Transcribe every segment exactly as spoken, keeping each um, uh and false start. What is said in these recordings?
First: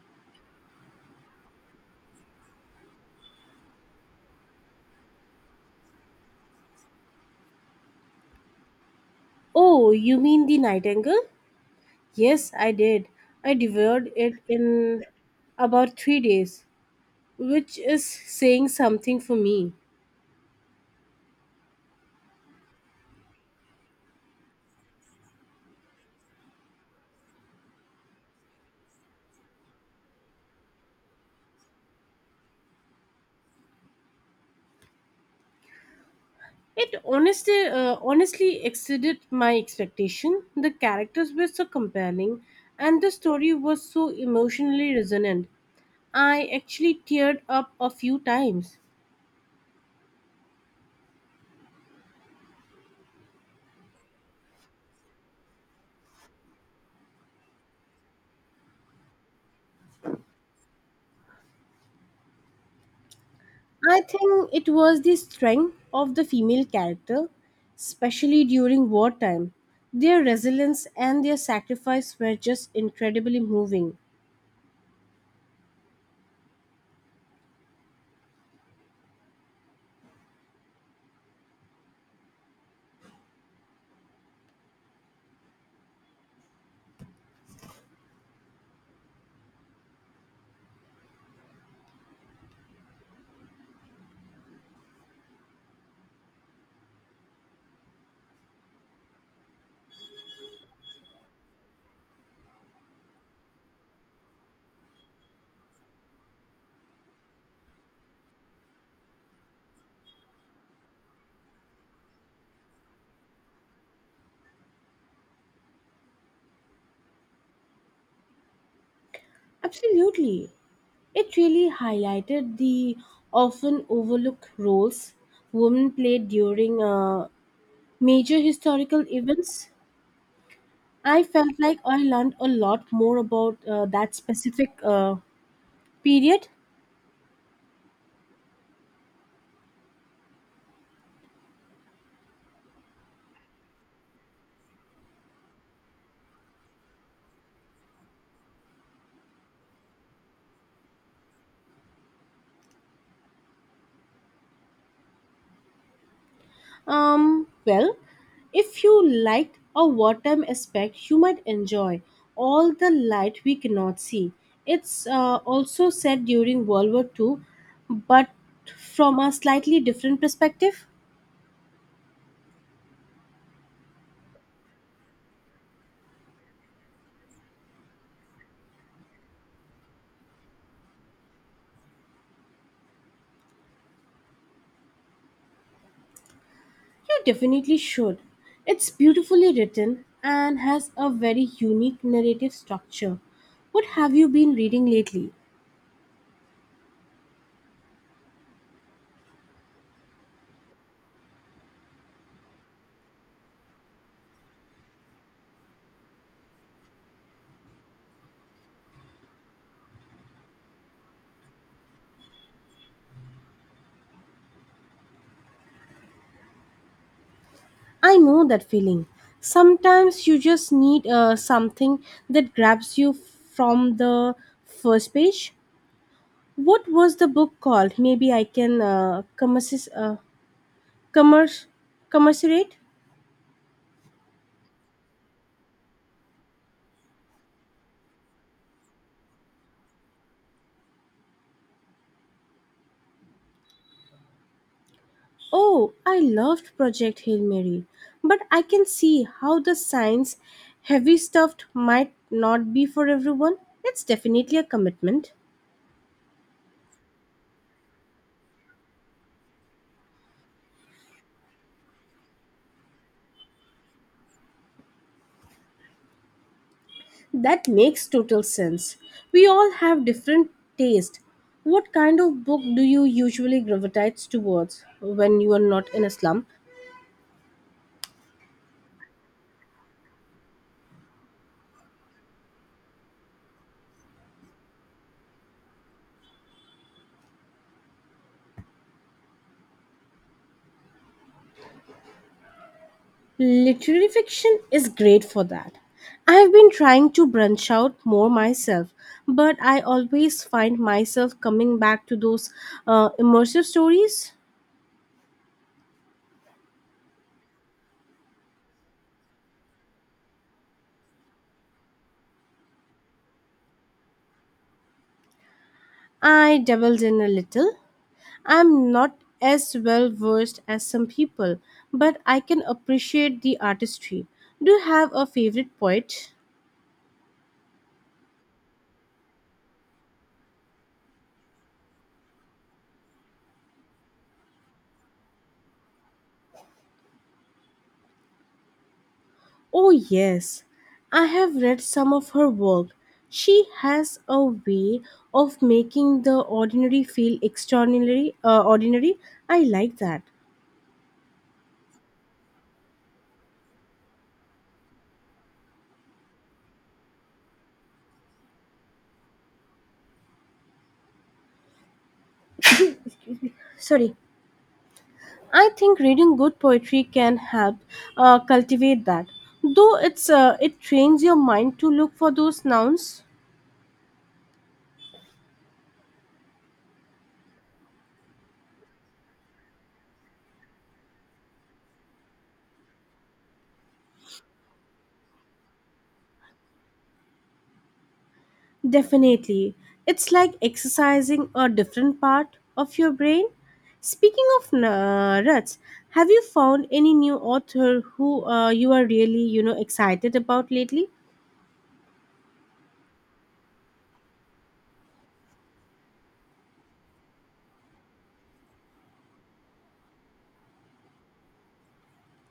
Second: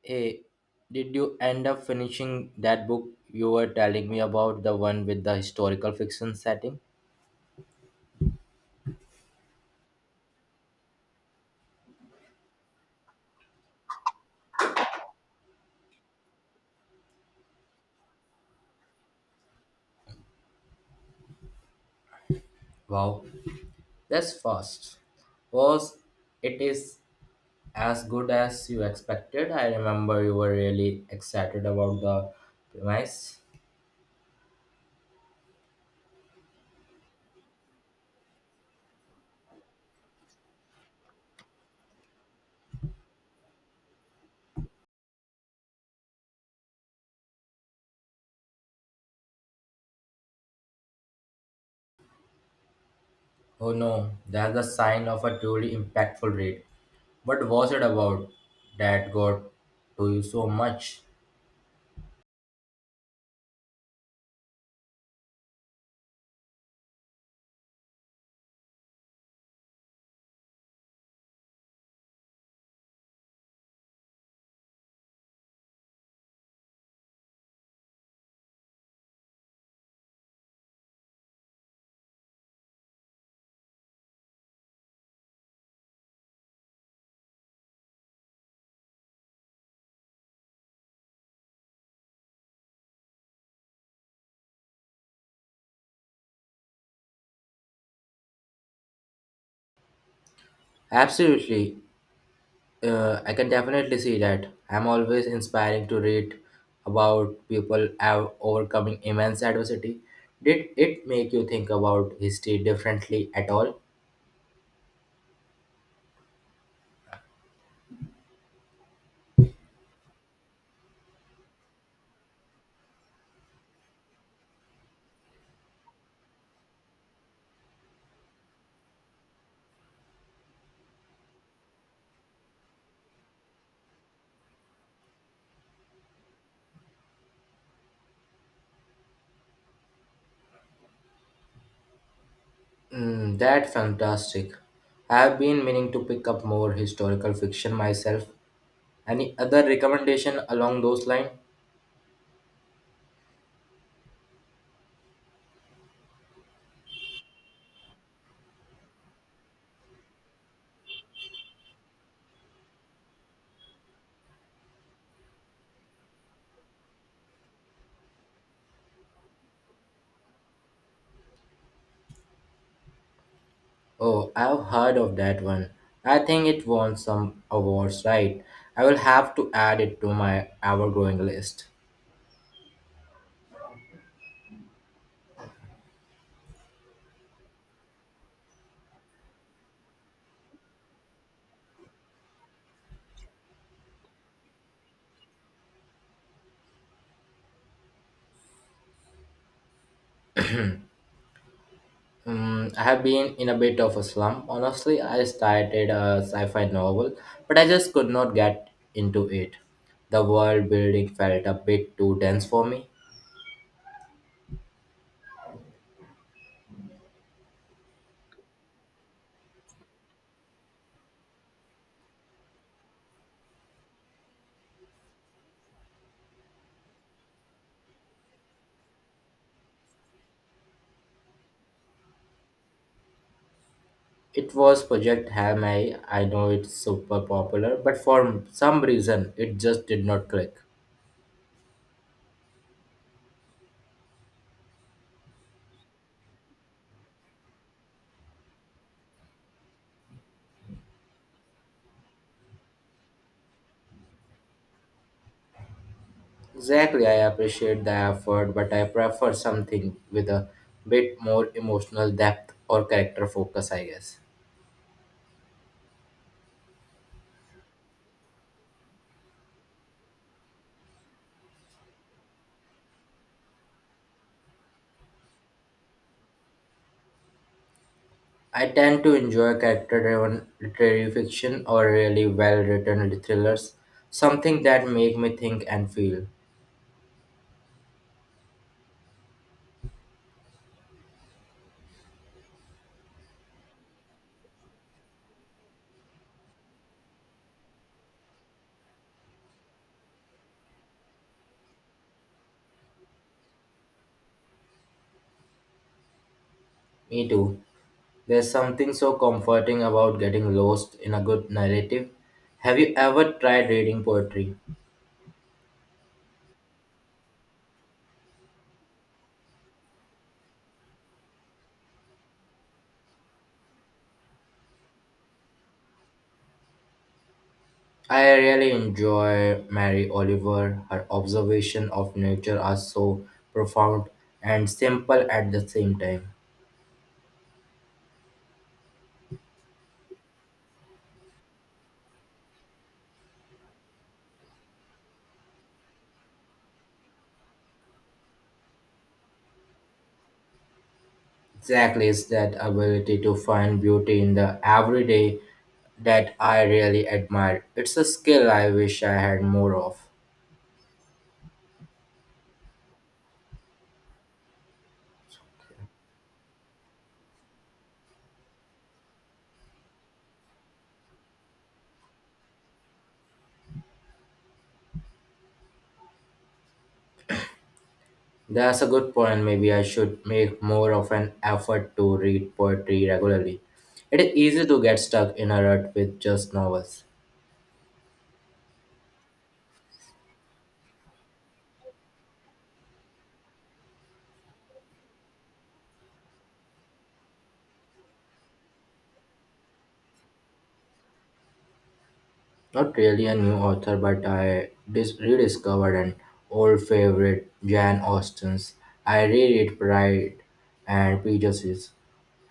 Hey, did you end up finishing that book you were telling me about, the one with the historical fiction setting? Oh, you mean the Nightingale? Yes, I did. I devoured it in about three days, which is saying something for me. Wow, that's fast. Was it is as good as you expected? I remember you were really excited about the premise. It honestly, uh, honestly exceeded my expectation. The characters were so compelling, and the story was so emotionally resonant. I actually teared up a few times. Oh no, that's the sign of a truly impactful read. What was it about that got to you so much? I think it was the strength of the female character, especially during wartime. Their resilience and their sacrifice were just incredibly moving. Absolutely. Uh, I can definitely see that. I'm always inspiring to read about people av- overcoming immense adversity. Did it make you think about history differently at all? Absolutely. It really highlighted the often overlooked roles women played during uh, major historical events. I felt like I learned a lot more about uh, that specific uh, period. Mm, that's fantastic. I've been meaning to pick up more historical fiction myself. Any other recommendation along those lines? Um, well, if you like a wartime aspect, you might enjoy all the light we cannot see. It's uh, also set during World War Two, but from a slightly different perspective. Oh, I've heard of that one. I think it won some awards, right? I will have to add it to my ever growing list. You definitely should. It's beautifully written and has a very unique narrative structure. What have you been reading lately? Mm, I have been in a bit of a slump. Honestly, I started a sci fi novel, but I just could not get into it. The world building felt a bit too dense for me. I know that feeling. Sometimes you just need uh, something that grabs you from the first page. What was the book called? Maybe I can uh, commercis- uh, commerce- commercerate. It was Project Hail Mary. I know it's super popular, but for some reason, it just did not click. Oh, I loved Project Hail Mary, but I can see how the science heavy stuff might not be for everyone. It's definitely a commitment. Exactly, I appreciate the effort, but I prefer something with a bit more emotional depth or character focus, I guess. That makes total sense. We all have different taste. What kind of book do you usually gravitate towards when you are not in a slum? I tend to enjoy character driven literary fiction or really well written thrillers, something that make me think and feel. Literary fiction is great for that. I have been trying to branch out more myself, but I always find myself coming back to those uh, immersive stories. Me too. There's something so comforting about getting lost in a good narrative. Have you ever tried reading poetry? I dabbled in a little. I'm not as well versed as some people, but I can appreciate the artistry. Do you have a favorite poet? I really enjoy Mary Oliver. Her observation of nature are so profound and simple at the same time. Oh, yes. I have read some of her work. She has a way of making the ordinary feel extraordinary. Uh, ordinary. I like that. Exactly, it's that ability to find beauty in the everyday that I really admire. It's a skill I wish I had more of. Sorry. I think reading good poetry can help uh, cultivate that. Though it's uh, it trains your mind to look for those nouns. That's a good point. Maybe I should make more of an effort to read poetry regularly. It is easy to get stuck in a rut with just novels. Definitely. It's like exercising a different part of your brain. Speaking of n- ruts, have you found any new author who uh, you are really, you know, excited about lately? Not really a new author, but I dis- rediscovered an old favorite, Jane Austen's. I reread Pride and Prejudice,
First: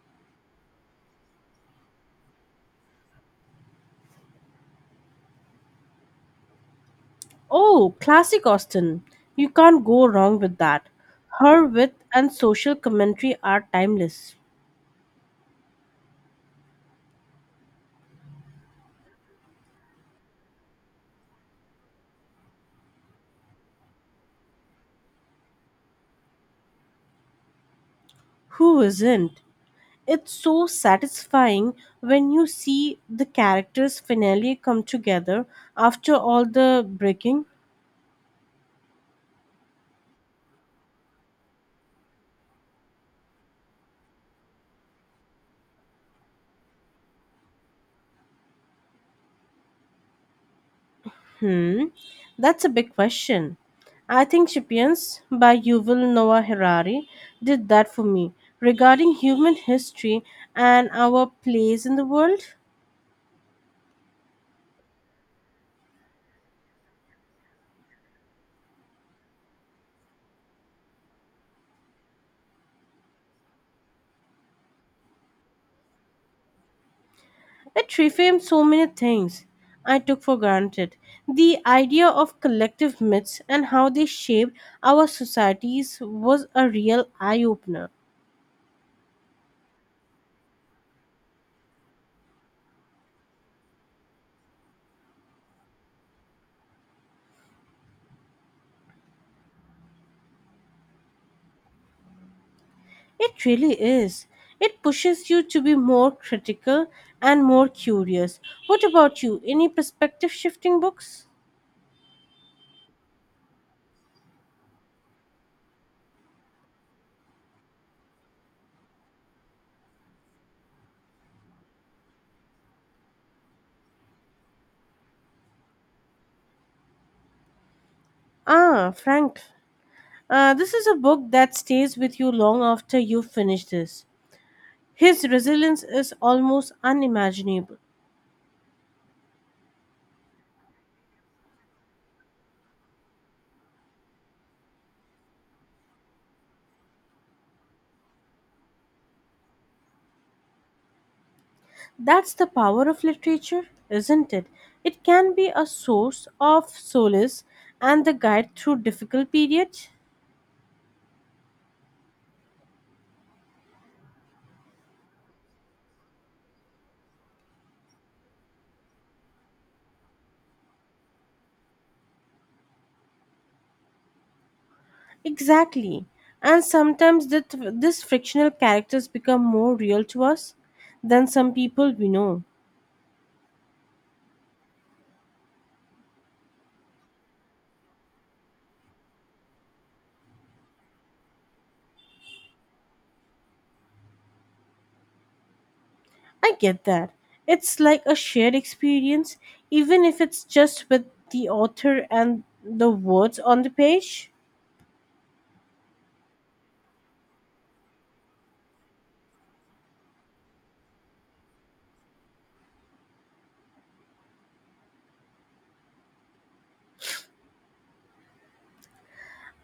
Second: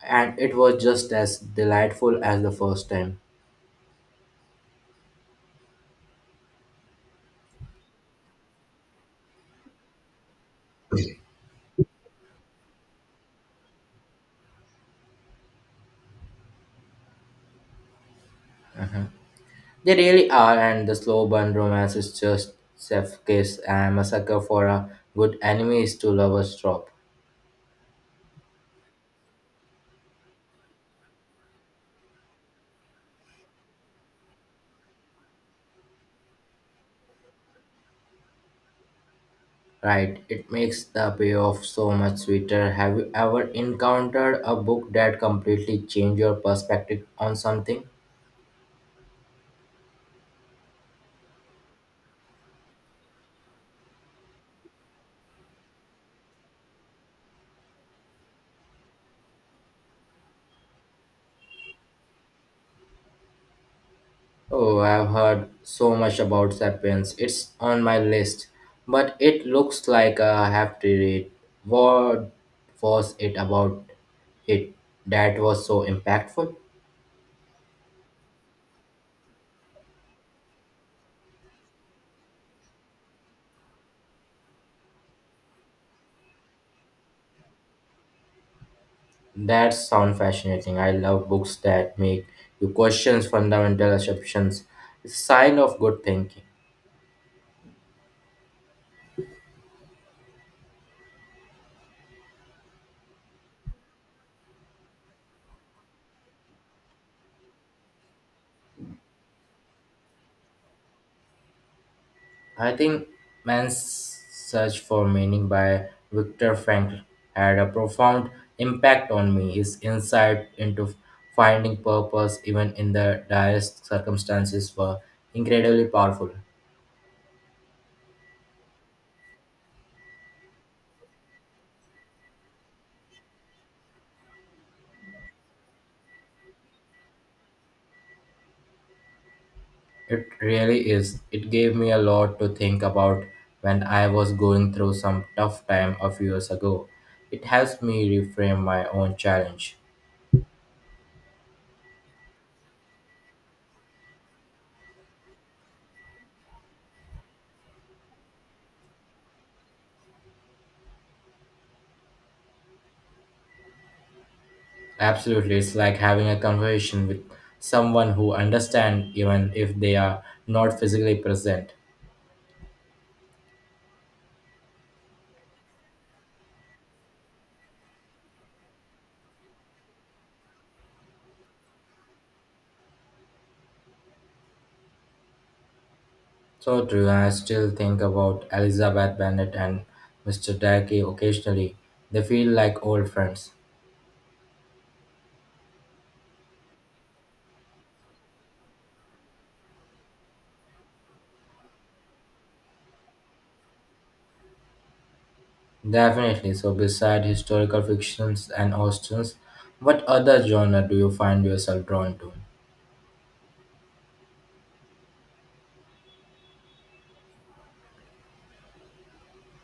and it was just as delightful as the first time. Oh, classic Austen. You can't go wrong with that. Her wit and social commentary are timeless. They really are, and the slow burn romance is just chef kiss. I'm a sucker for a good enemies to lovers drop. Who isn't? It's so satisfying when you see the characters finally come together after all the breaking. Right, it makes the payoff so much sweeter. Have you ever encountered a book that completely changed your perspective on something? Hmm, that's a big question. I think Sapiens by Yuval Noah Harari did that for me regarding human history and our place in the world. Oh, I've heard so much about Sapiens. It's on my list, but it looks like I have to read. What was it about it that was so impactful? It reframed so many things I took for granted. The idea of collective myths and how they shaped our societies was a real eye opener. That sounds fascinating. I love books that make you question fundamental assumptions. It's a sign of good thinking. It really is. It pushes you to be more critical and more curious. What about you? Any perspective shifting books? I think Man's Search for Meaning by Viktor Frankl had a profound impact on me. His insight into finding purpose even in the direst circumstances were incredibly powerful. Ah, Frank. Uh, this is a book that stays with you long after you finish this. His resilience is almost unimaginable. It really is. It gave me a lot to think about when I was going through some tough time a few years ago. It helps me reframe my own challenge. That's the power of literature, isn't it? It can be a source of solace and the guide through difficult periods. Absolutely, it's like having a conversation with someone who understands even if they are not physically present. Exactly. And sometimes that this frictional characters become more real to us than some people we know. So true, and I still think about Elizabeth Bennet and mister Darkey occasionally. They feel like old friends. I get that. It's like a shared experience, even if it's just with the author and the words on the page. Definitely. So, beside historical fictions and authors, what other genre do you find yourself drawn to?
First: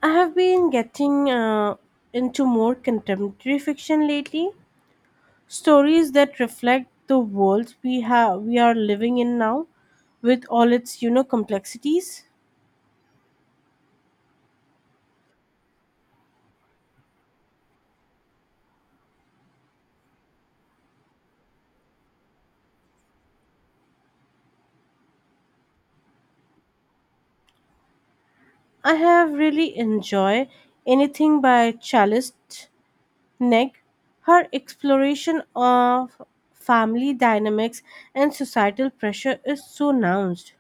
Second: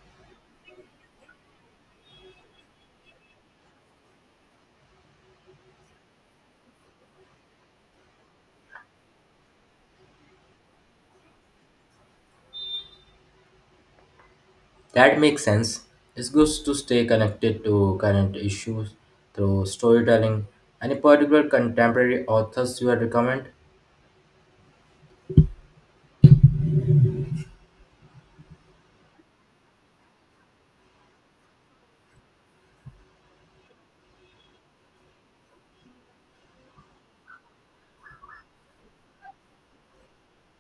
I have been getting uh, into more contemporary fiction lately, stories that reflect the world we have we are living in now, with all its you know complexities. That makes sense. It's good to stay connected to current issues through storytelling. Any particular contemporary authors you would recommend? I have really enjoyed anything by Charlize Neck. Her exploration of family dynamics and societal pressure is so nuanced,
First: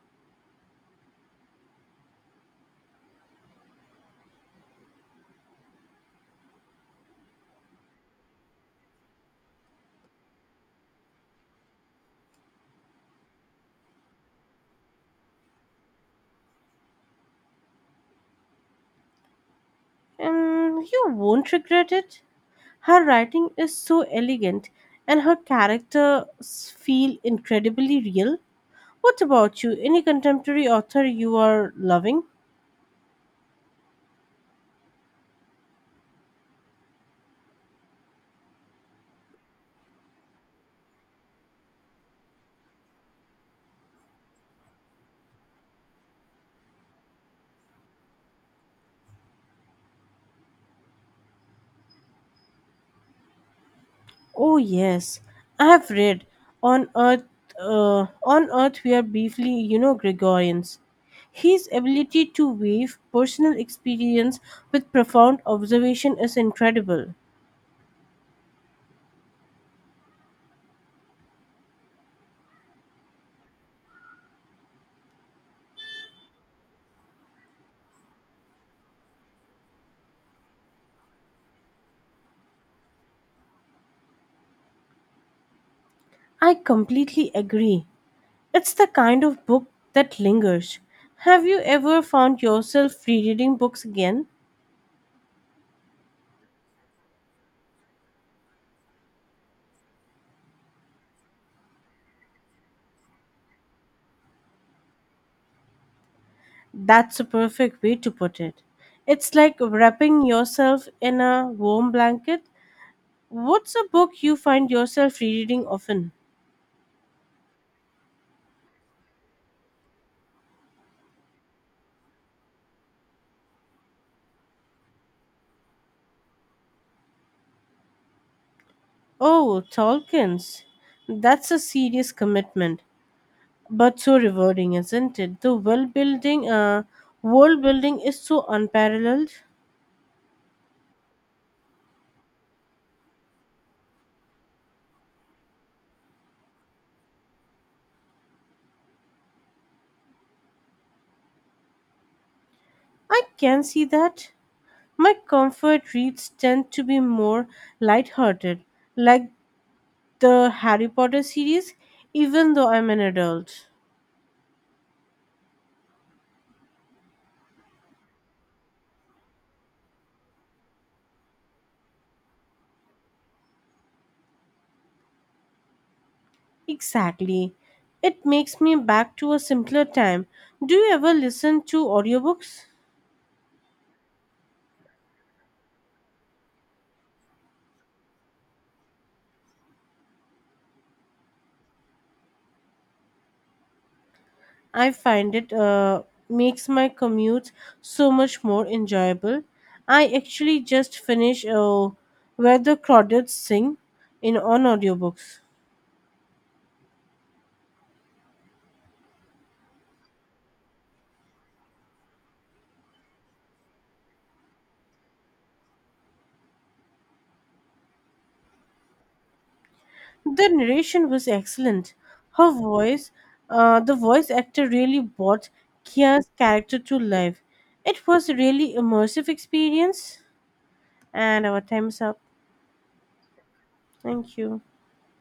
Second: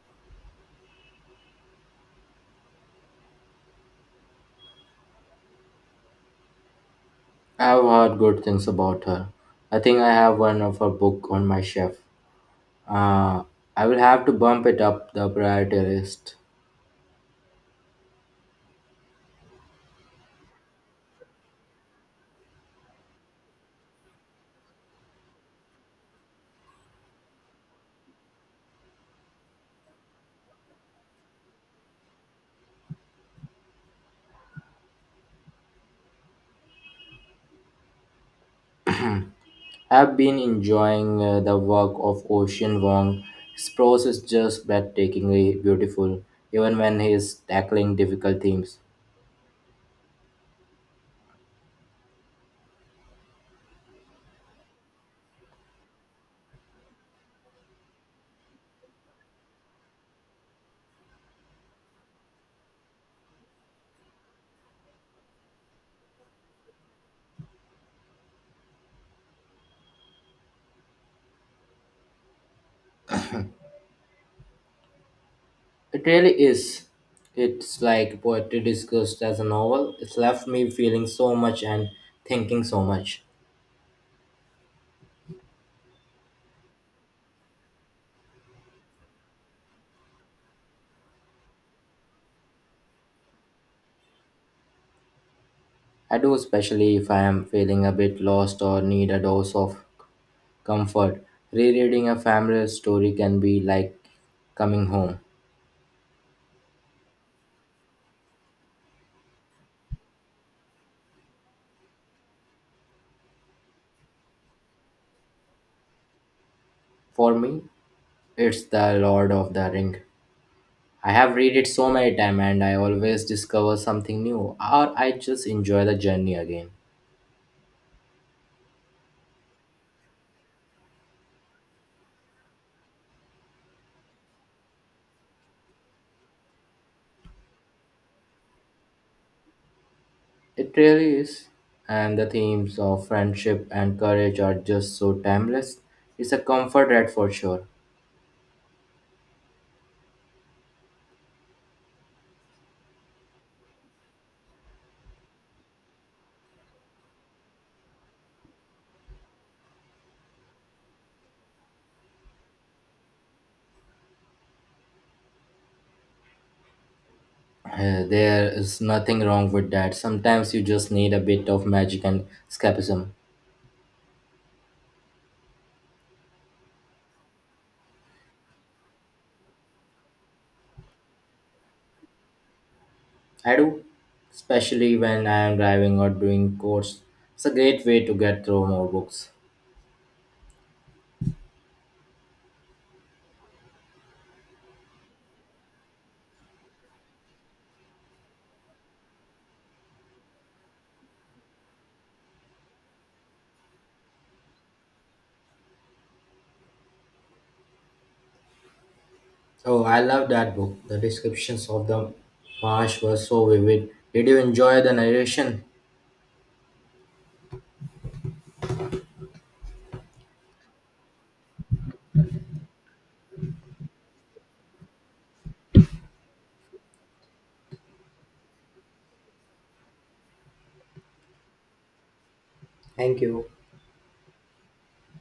I've heard good things about her. I think I have one of her book on my shelf. Uh, I will have to bump it up the priority list. and you won't regret it. Her writing is so elegant, and her characters feel incredibly real. What about you? Any contemporary author you are loving? I've been enjoying uh, the work of Ocean Wong. His prose is just breathtakingly beautiful, even when he's tackling difficult themes. Oh yes, I have read on Earth. Uh, on Earth, we are briefly, you know, Gregorians. His ability to weave personal experience with profound observation is incredible. It really is. It's like poetry discussed as a novel. It's left me feeling so much and thinking so much. I completely agree. It's the kind of book that lingers. Have you ever found yourself rereading books again? I do, especially if I am feeling a bit lost or need a dose of comfort. Rereading a familiar story can be like coming home. That's a perfect way to put it. It's like wrapping yourself in a warm blanket. What's a book you find yourself rereading often? For me, it's The Lord of the Ring. I have read it so many times and I always discover something new or I just enjoy the journey again. Oh, Tolkien's. That's a serious commitment, but so rewarding, isn't it? The world building, uh, world building is so unparalleled. It really is. And the themes of friendship and courage are just so timeless. It's a comfort read for sure. I can see that. My comfort reads tend to be more lighthearted, like the Harry Potter series, even though I'm an adult. Uh, there is nothing wrong with that. Sometimes you just need a bit of magic and escapism. Exactly. It makes me back to a simpler time. Do you ever listen to audiobooks? I do, especially when I am driving or doing chores. It's a great way to get through more books. I find it uh, makes my commutes so much more enjoyable. I actually just finished uh, Where the Crawdads Sing in on audiobooks. Oh, I love that book. The descriptions of the marsh were so vivid. Did you enjoy the narration? The narration was excellent. Her voice, uh, the voice actor really brought Kia's character to life. It was a really immersive experience. And our time's up. Thank you. Thank you.